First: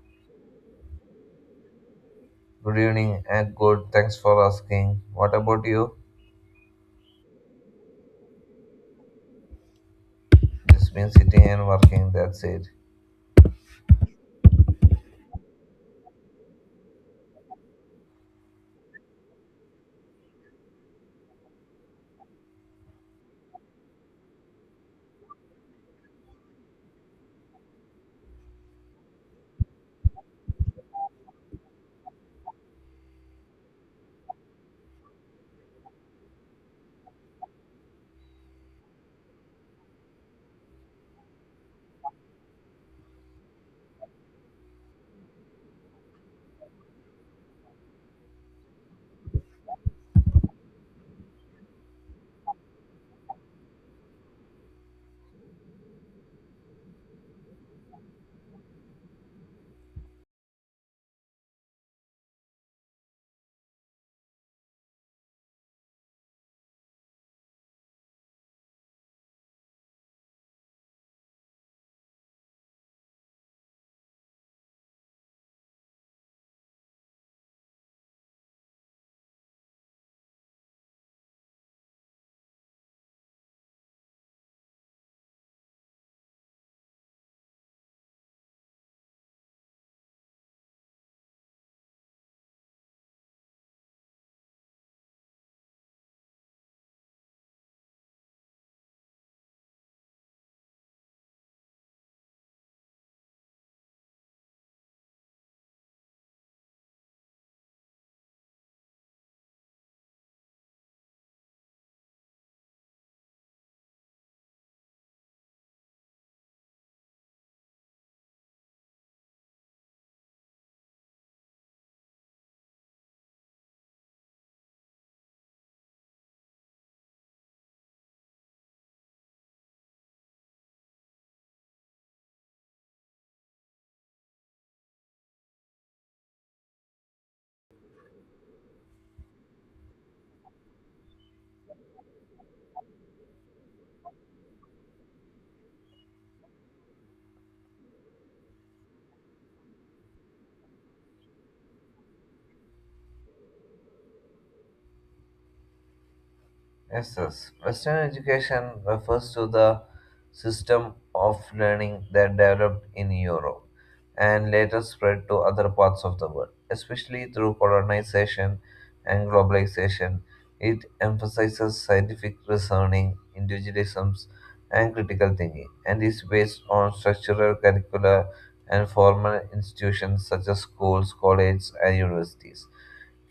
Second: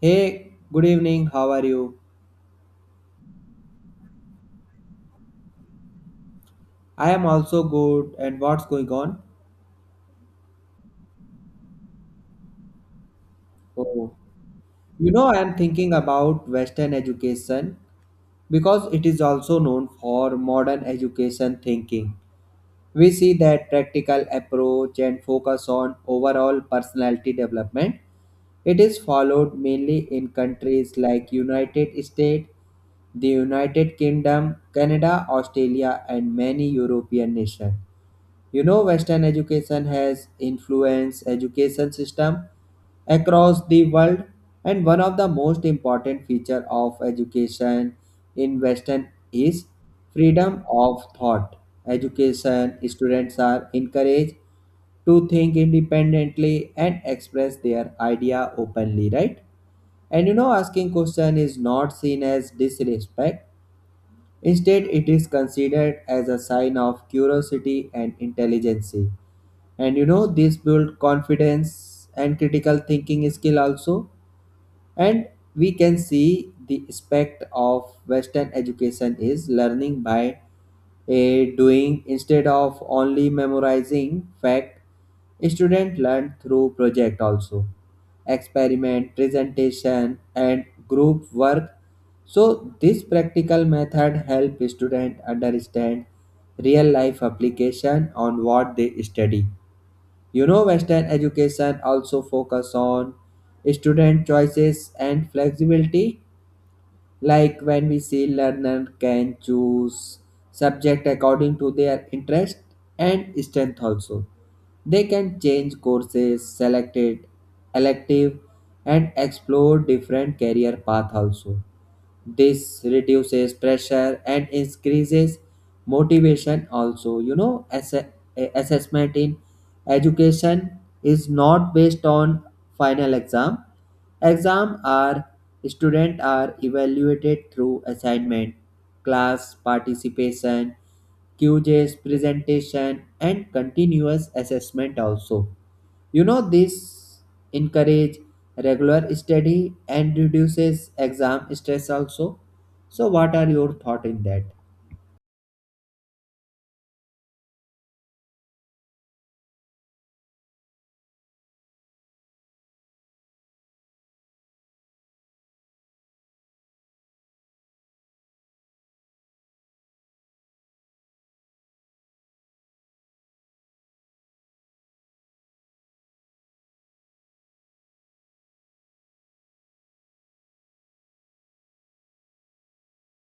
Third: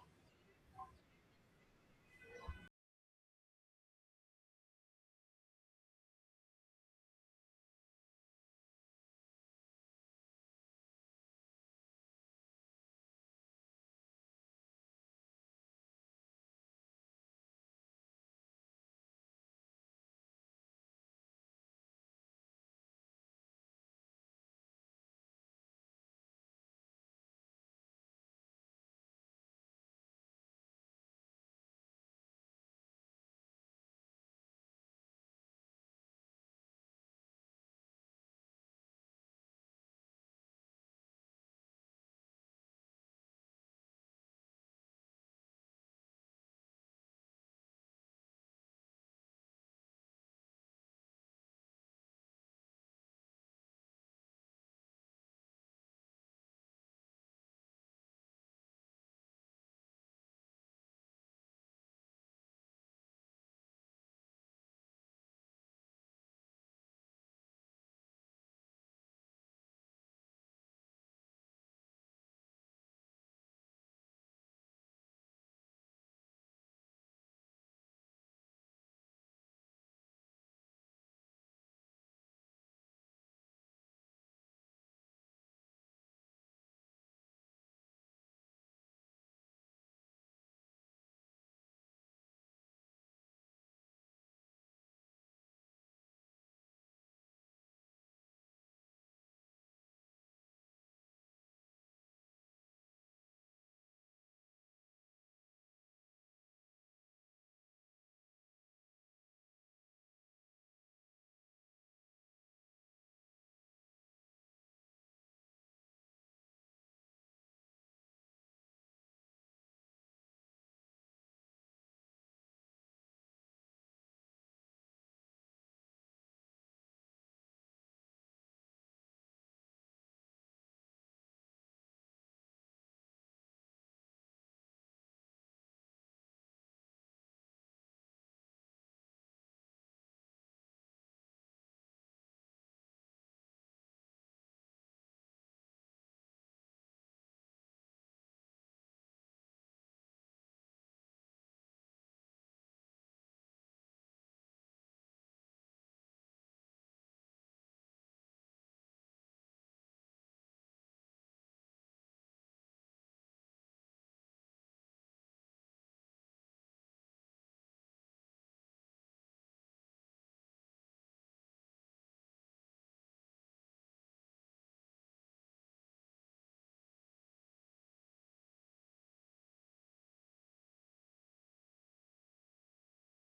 Hey, good evening. How are you? Good evening and good. Thanks for asking. What about you? I am also good. And what's going on? Just been sitting and working. That's it. Oh, you know, I am thinking about Western education because it is also known for modern education thinking. We see that practical approach and focus on overall personality development. It is followed mainly in countries like United States, the United Kingdom, Canada, Australia, and many European nations. You know, Western education has influenced education system across the world, and one of the most important feature of education in Western is freedom of thought. Education students are encouraged to think independently and express their idea openly, right, and you know, asking question is not seen as disrespect. Instead, it is considered as a sign of curiosity and intelligence. And you know, this build confidence and critical thinking skill also. And we can see the aspect of western education is learning by a doing instead of only memorizing fact. Student learn through project also, experiment, presentation, and group work. So this practical method help student understand real life application on what they study. You know, Western education also focus on student choices and flexibility, like when we see learner can choose subject according to their interest and strength also. They can change courses, select it, elective, and explore different career path also. This reduces pressure and increases motivation also. You know, assessment in education is not based on final exam. Exam are students are evaluated through assignment, class participation, QJ's presentation and continuous assessment also. You know, this encourage regular study and reduces exam stress also. So, what are your thoughts in that? Yes, yes. Western education refers to the system of learning that developed in Europe and later spread to other parts of the world, especially through colonization and globalization. It emphasizes scientific reasoning, individualism, and critical thinking, and is based on structural curricula and formal institutions such as schools, colleges, and universities.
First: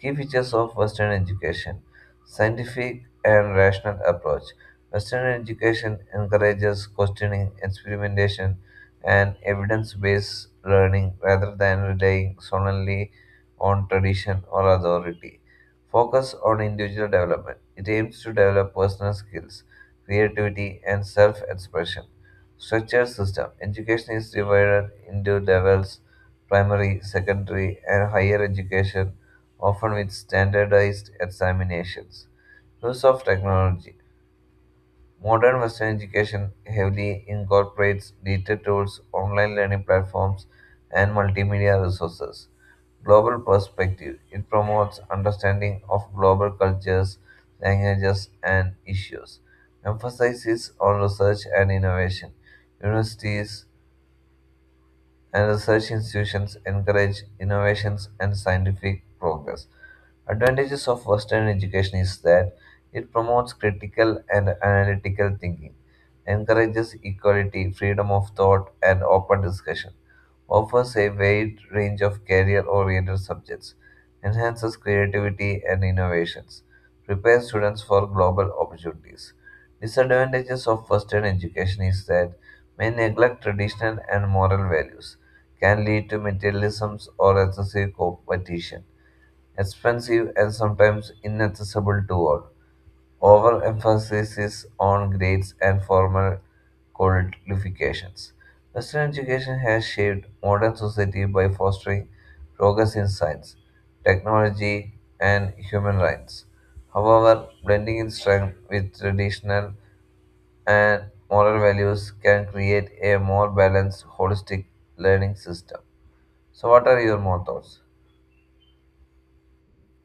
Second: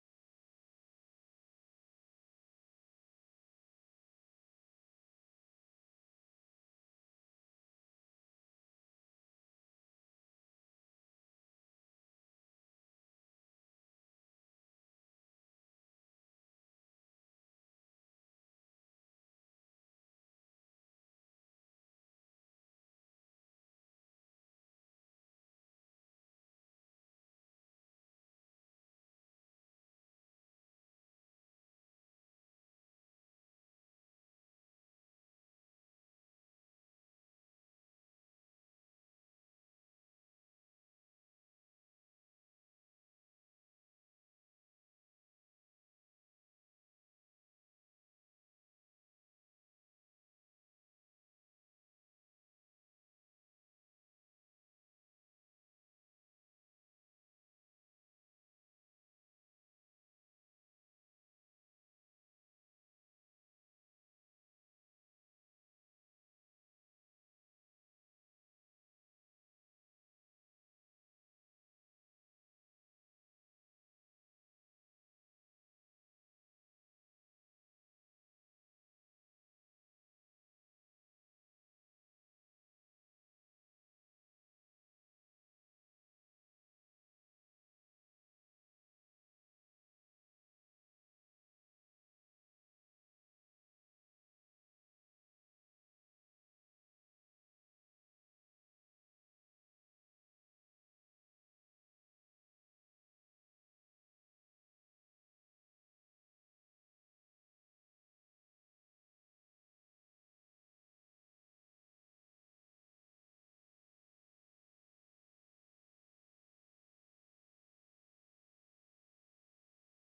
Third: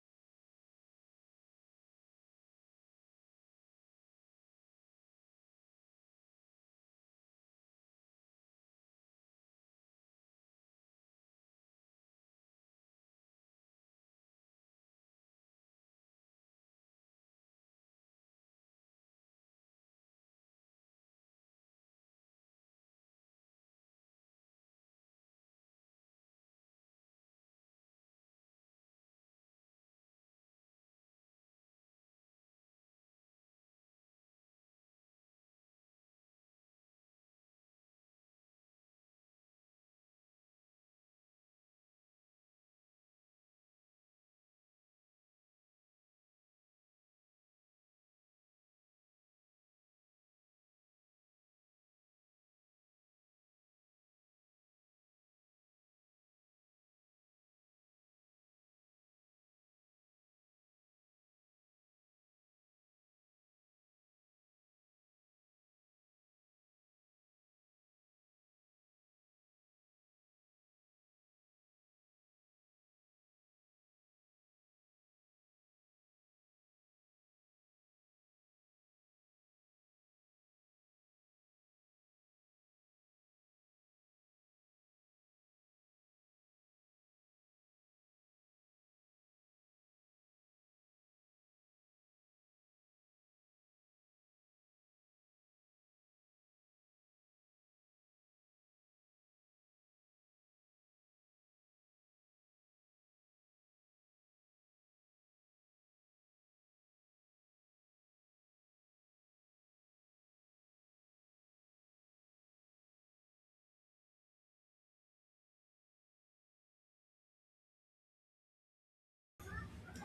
Key features of Western education scientific and rational approach. Western education encourages questioning, experimentation, and evidence based learning rather than relying solely on tradition or authority. Focus on individual development. It aims to develop personal skills, creativity, and self expression. Structured system. Education is divided into levels primary, secondary, and higher education often with standardized examinations. Use of technology. Modern Western education heavily incorporates digital tools, online learning platforms, and multimedia resources. Global perspective. It promotes understanding of global cultures, languages, and issues. Emphasizes on research and innovation. Universities and research institutions encourage innovations and scientific progress. Advantages of Western education is that it promotes critical and analytical thinking, encourages equality, freedom of thought, and open discussion, offers a wide range of career-oriented subjects, enhances creativity and innovations, prepares students for global opportunities. Disadvantages of Western education is that may neglect traditional and moral values can lead to materialism or excessive competition, expensive and sometimes inaccessible to all. Overemphasis on grades and formal qualifications. Western education has shaped modern society by fostering progress in science, technology, and human rights. However, blending in strength with traditional and moral values can create a more balanced, holistic learning system. So, what are your more thoughts?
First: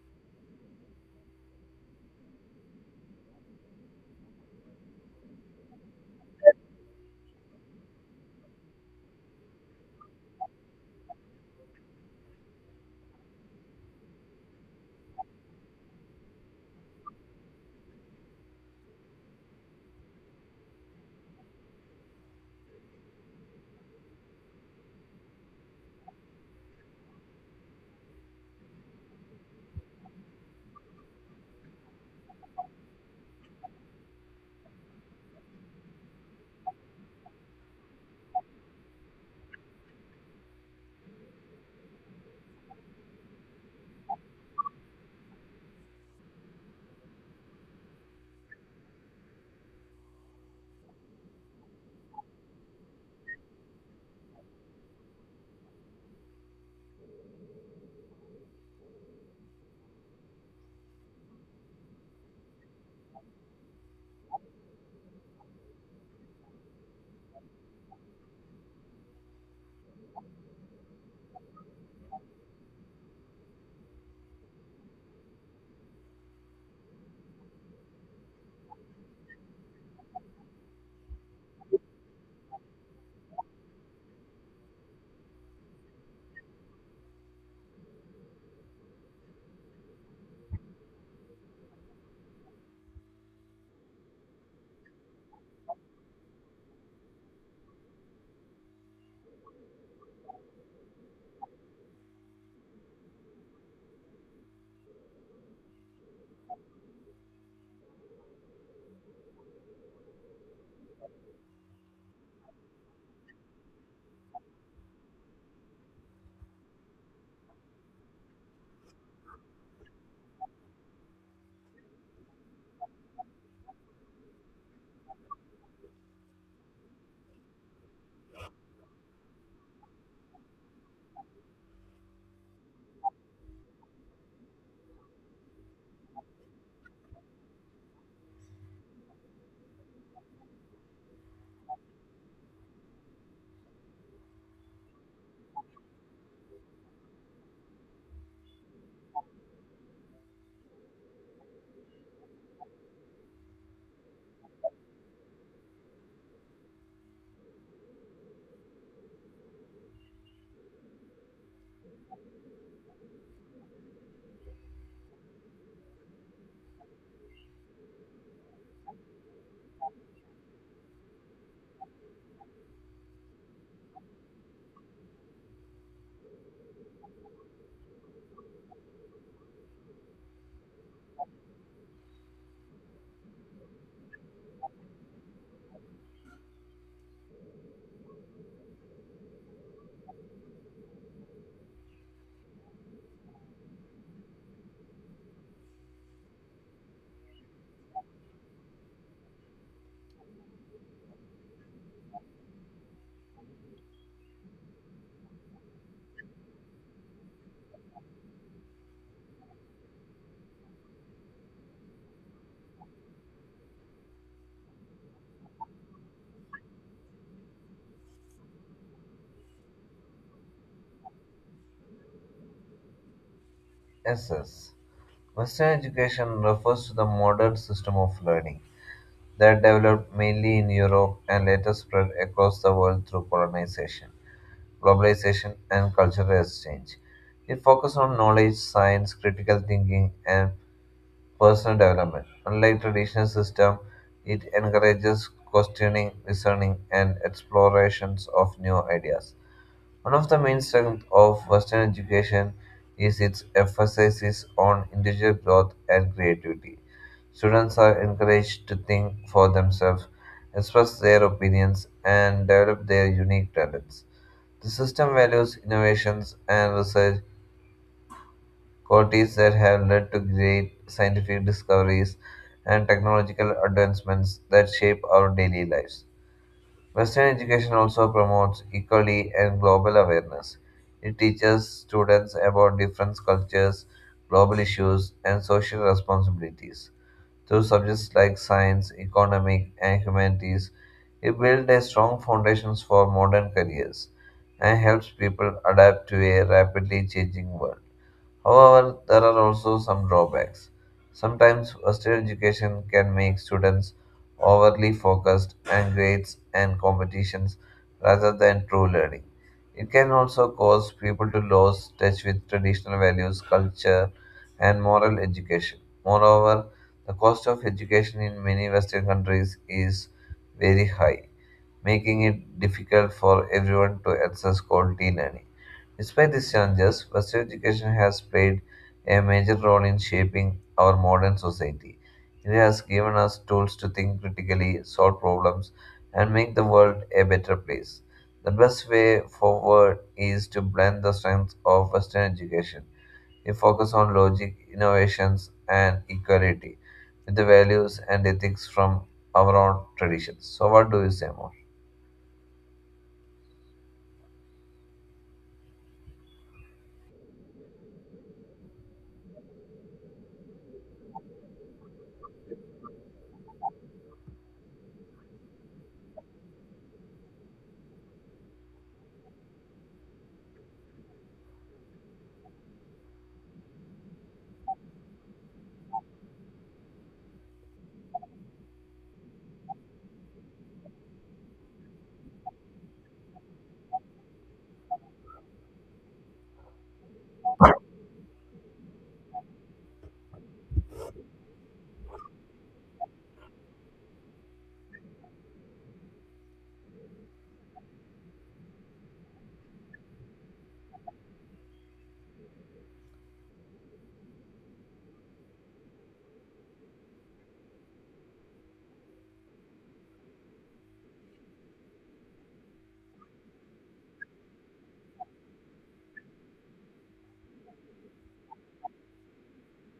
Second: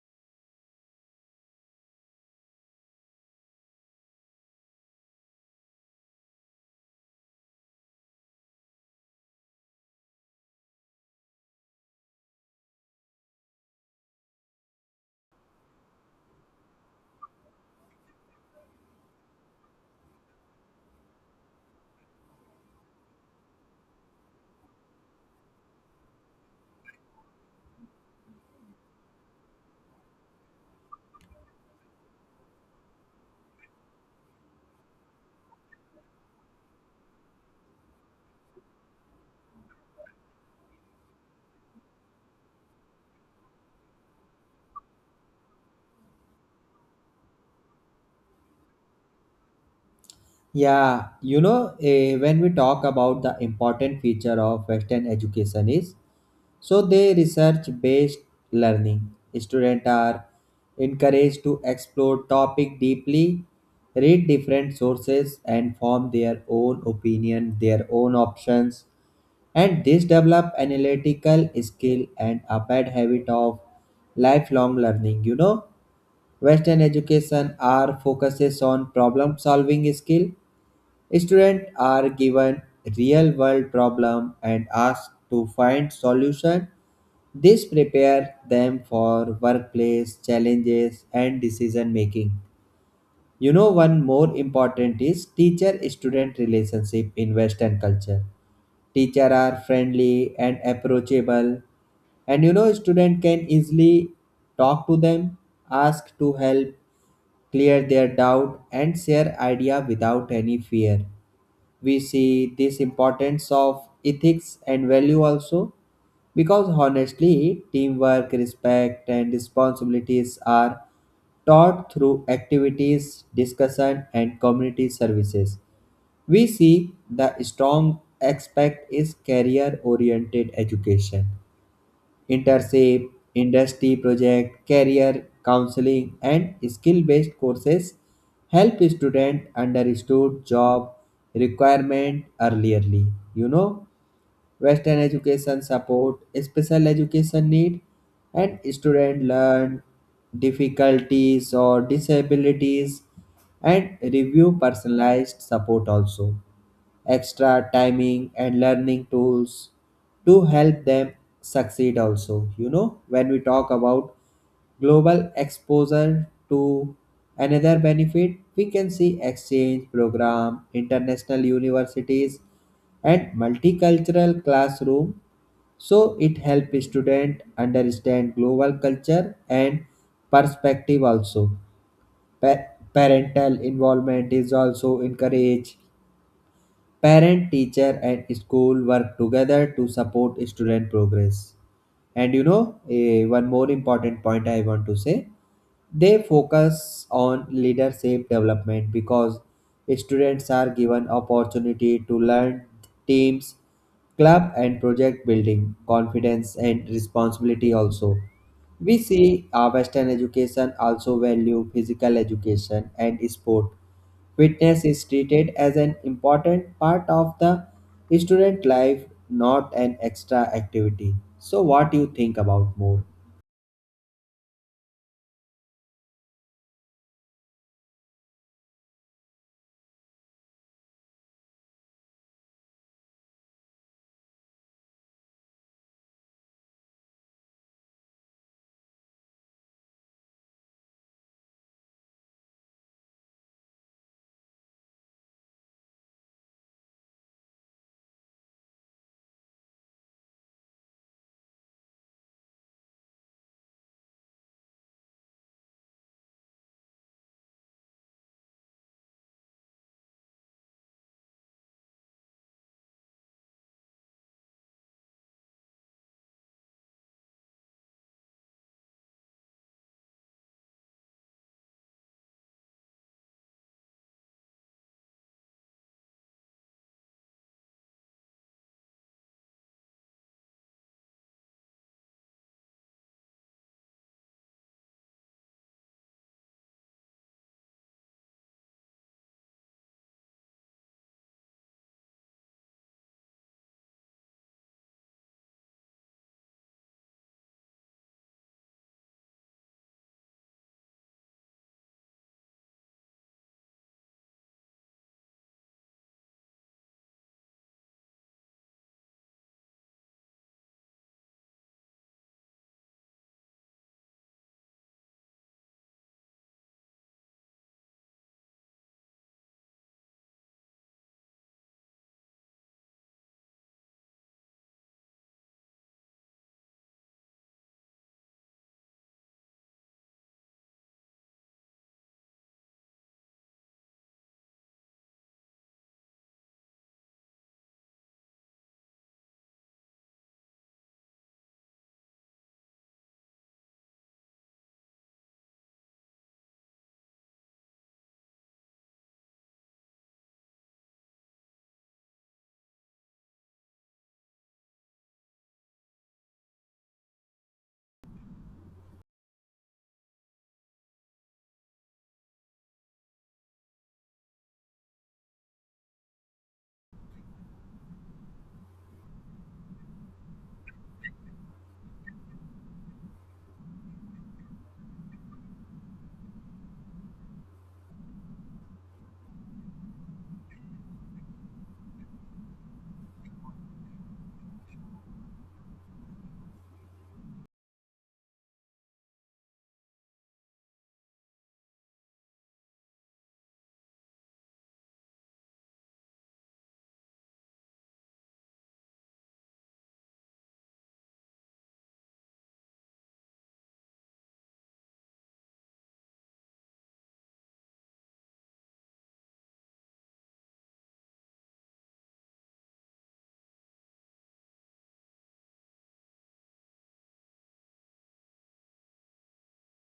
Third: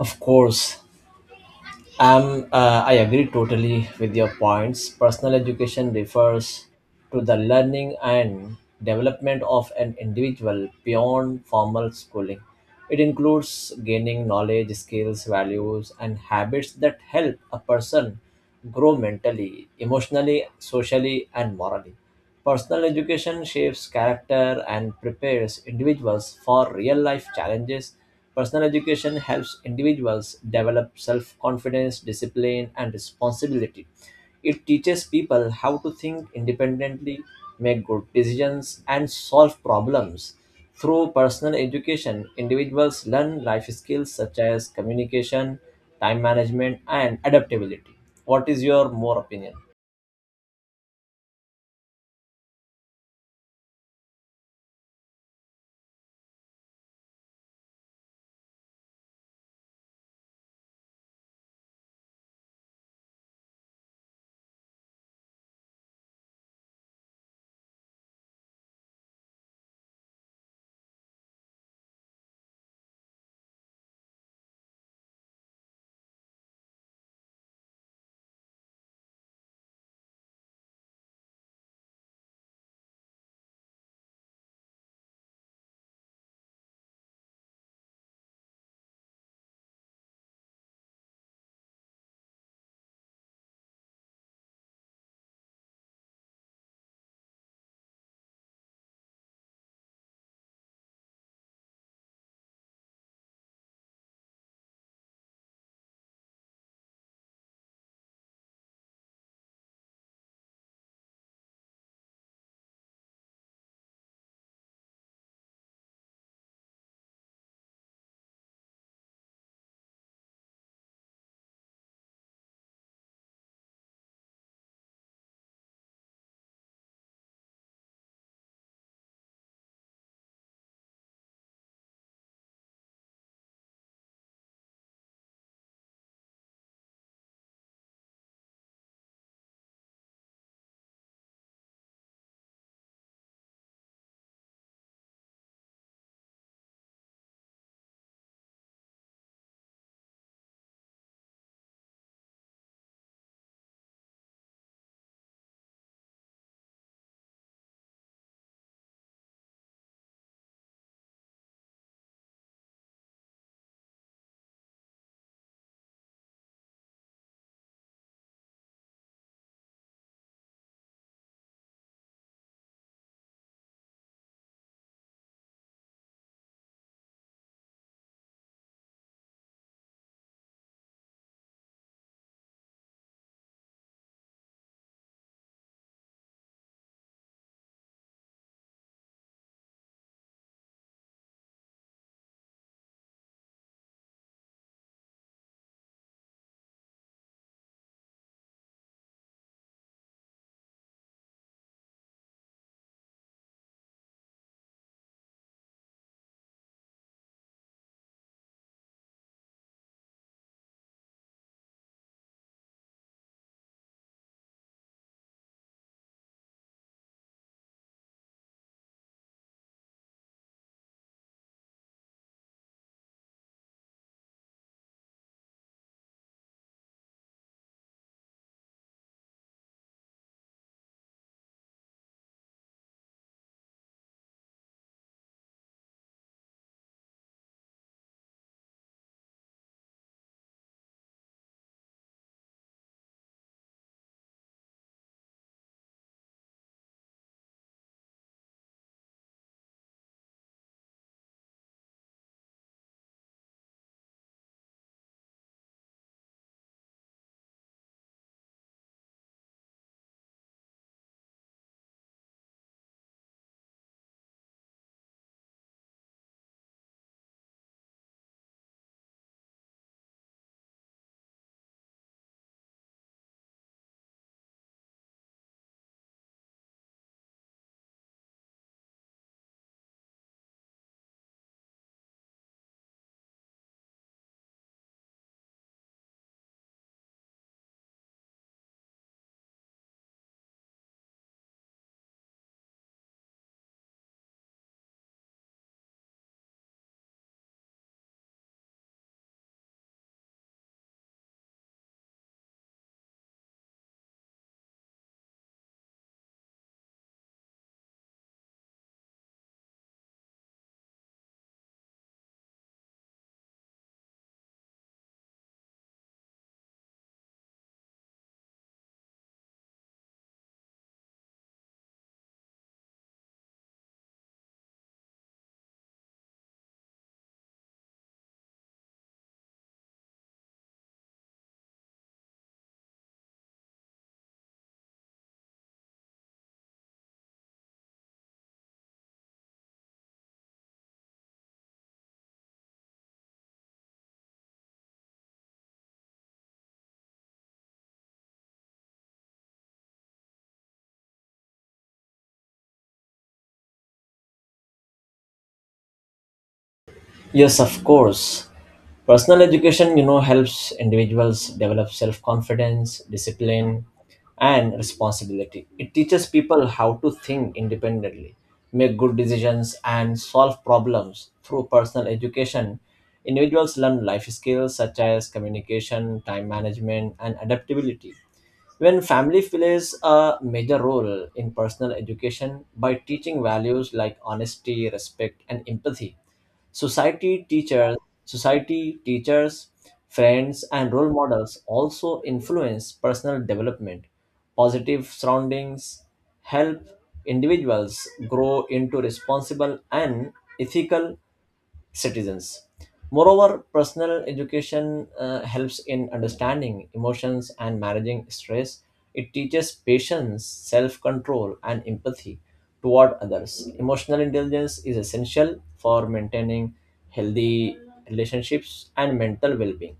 Of course, I agree totally with your points. Personal education refers to the learning and development of an individual beyond formal schooling. It includes gaining knowledge, skills, values, and habits that help a person grow mentally, emotionally, socially, and morally. Personal education shapes character and prepares individuals for real life challenges. Personal education helps individuals develop self confidence, discipline, and responsibility. It teaches people how to think independently, make good decisions, and solve problems. Through personal education, individuals learn life skills such as communication, time management, and adaptability. What is your more opinion? Yeah, you know, when we talk about the important feature of Western education is so they research based learning. Students are encouraged to explore topic deeply, read different sources, and form their own opinion, their own options, and this develop analytical skill and a bad habit of lifelong learning. You know, western education are focuses on problem solving skill. Students are given real world problem and asked to find solution. This prepare them for workplace challenges and decision making. You know, one more important is teacher student relationship in western culture. Teacher are friendly and approachable, and you know, student can easily talk to them, ask to help, clear their doubt, and share idea without any fear. We see this importance of ethics and value also, because honestly teamwork, respect, and responsibilities are taught through activities, discussion, and community services. We see the strong aspect is career oriented education, internship, industry project, career counseling, and skill based courses help students understand job requirement earlierly. You know, Western education support special education need, and student learn difficulties or disabilities and review personalized support also, extra timing and learning tools to help them succeed also. You know, when we talk about global exposure to another benefit, we can see exchange program, international universities, and multicultural classroom. So it helps student understand global culture and perspective also. Pa- Parental involvement is also encouraged. Parent, teacher, and school work together to support student progress. And you know, one more important point I want to say, they focus on leadership development because students are given opportunity to learn teams, club, and project, building confidence and responsibility also. We see our western education also value physical education and sport. Fitness is treated as an important part of the student life, not an extra activity. So, what do you think about more? Yes, Western education refers to the modern system of learning that developed mainly in Europe and later spread across the world through colonization, globalization, and cultural exchange. It focuses on knowledge, science, critical thinking, and personal development. Unlike traditional system, it encourages questioning, discerning, and explorations of new ideas. One of the main strengths of Western education is its emphasis on individual growth and creativity. Students are encouraged to think for themselves, express their opinions, and develop their unique talents. The system values innovations and research, qualities that have led to great scientific discoveries and technological advancements that shape our daily lives. Western education also promotes equality and global awareness. It teaches students about different cultures, global issues, and social responsibilities. Through subjects like science, economic, and humanities, it builds a strong foundation for modern careers and helps people adapt to a rapidly changing world. However, there are also some drawbacks. Sometimes Western education can make students overly focused on grades and competitions rather than true learning. It can also cause people to lose touch with traditional values, culture, and moral education. Moreover, the cost of education in many Western countries is very high, making it difficult for everyone to access quality learning. Despite these challenges, Western education has played a major role in shaping our modern society. It has given us tools to think critically, solve problems, and make the world a better place. The best way forward is to blend the strengths of Western education. We focus on logic, innovations, and equality with the values and ethics from our own traditions. So, what do you say more? Yes, of course. Personal education, helps individuals develop self-confidence, discipline, and responsibility. It teaches people how to think independently, make good decisions, and solve problems. Through personal education, individuals learn life skills such as communication, time management, and adaptability. When family plays a major role in personal education by teaching values like honesty, respect, and empathy, society teachers, society teachers, friends, and role models also influence personal development. Positive surroundings help individuals grow into responsible and ethical citizens. Moreover, personal education helps in understanding emotions and managing stress. It teaches patience, self control, and empathy toward others. Emotional intelligence is essential for maintaining healthy relationships and mental well being.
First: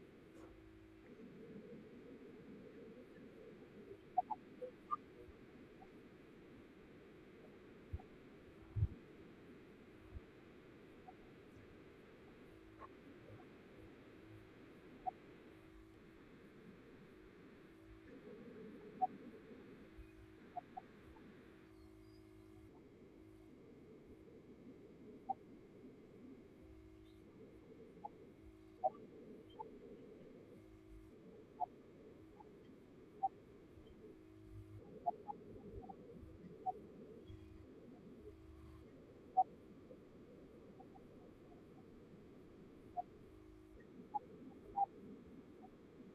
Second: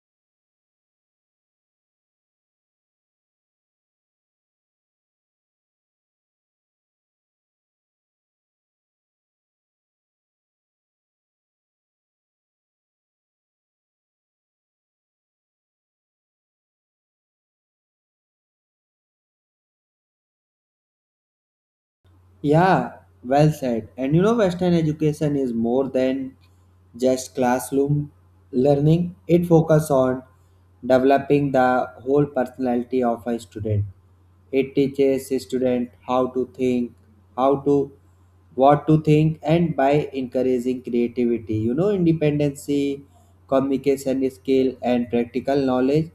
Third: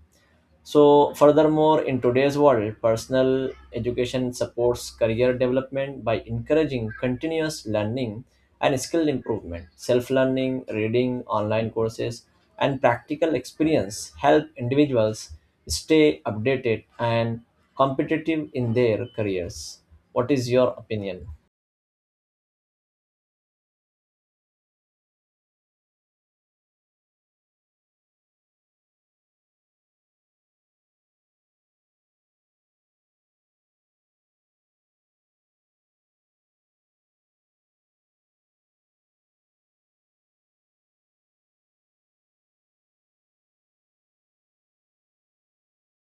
So, furthermore, in today's world, personal education supports career development by encouraging continuous learning and skill improvement. Self learning, reading, online courses, and practical experience help individuals stay updated and competitive in their careers. What is your opinion? Yeah, well said. And you know, Western education is more than just classroom learning, it focuses on developing the whole personality of a student. It teaches a student how to think, how to what to think, and by encouraging creativity, you know, independency, communication skill, and practical knowledge.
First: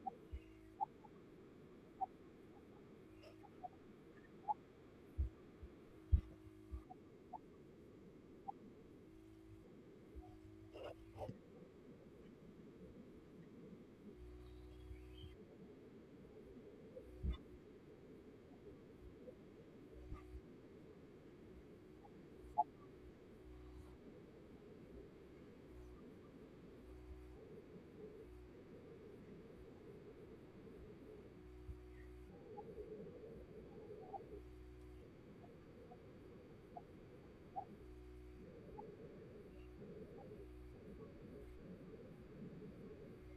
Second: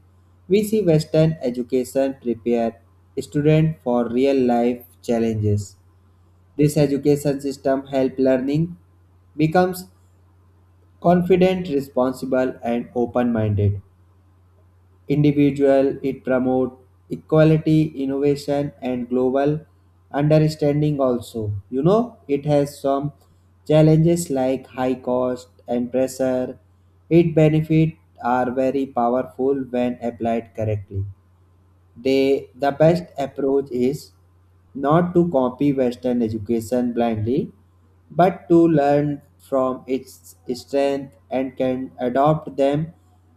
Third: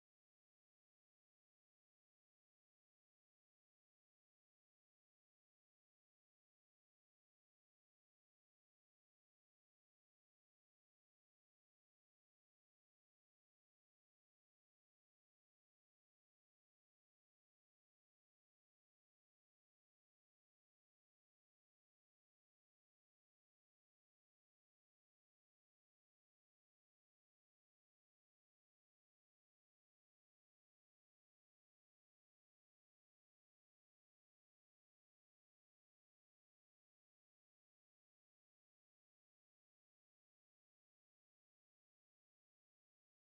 We see Western education prepare student for real life challenges. This education system helps learning becomes confident, responsible, and open-minded individual. It promotes equality, innovation, and global understanding. Also, you know, it has some challenges like high cost and pressure. Its benefits are very powerful when applied correctly. They, the best approach is not to copy Western education blindly, but to learn from its strength and can adopt them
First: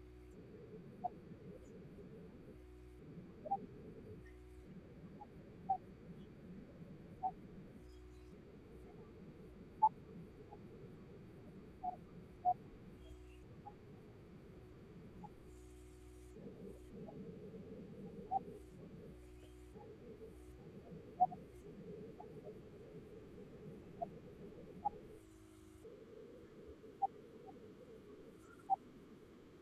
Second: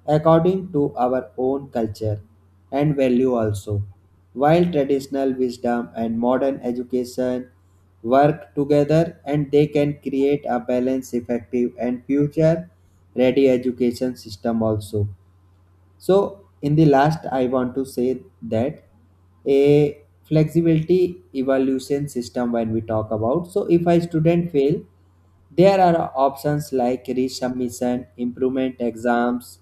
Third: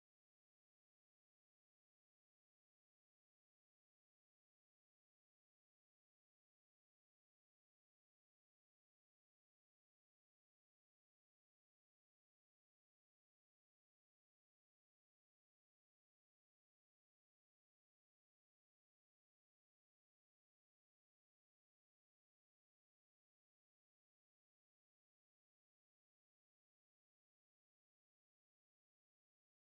according to our own culture and value also. While traditional wisdom and modern education work together, and they can create a balanced, effective, and future ready education system also. So, in the last, I want to say that a flexibility evaluation system when we talk about. So, if a student fail, there are options like resubmission, improvement exams,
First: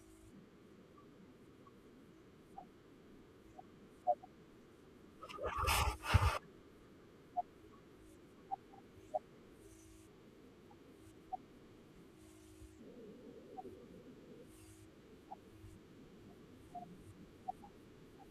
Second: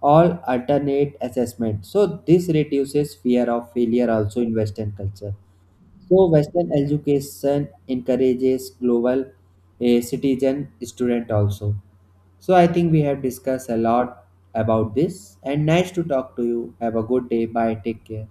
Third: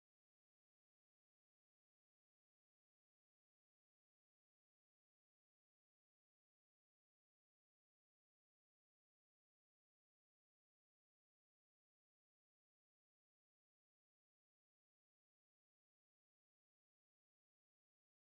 or alternate assessment. So, this reduces fear of failure also in Western culture. So Western education encourages global citizen student also. So I think we have discussed a lot about this, and nice to talk to you. Have a good day. Bye. Take care.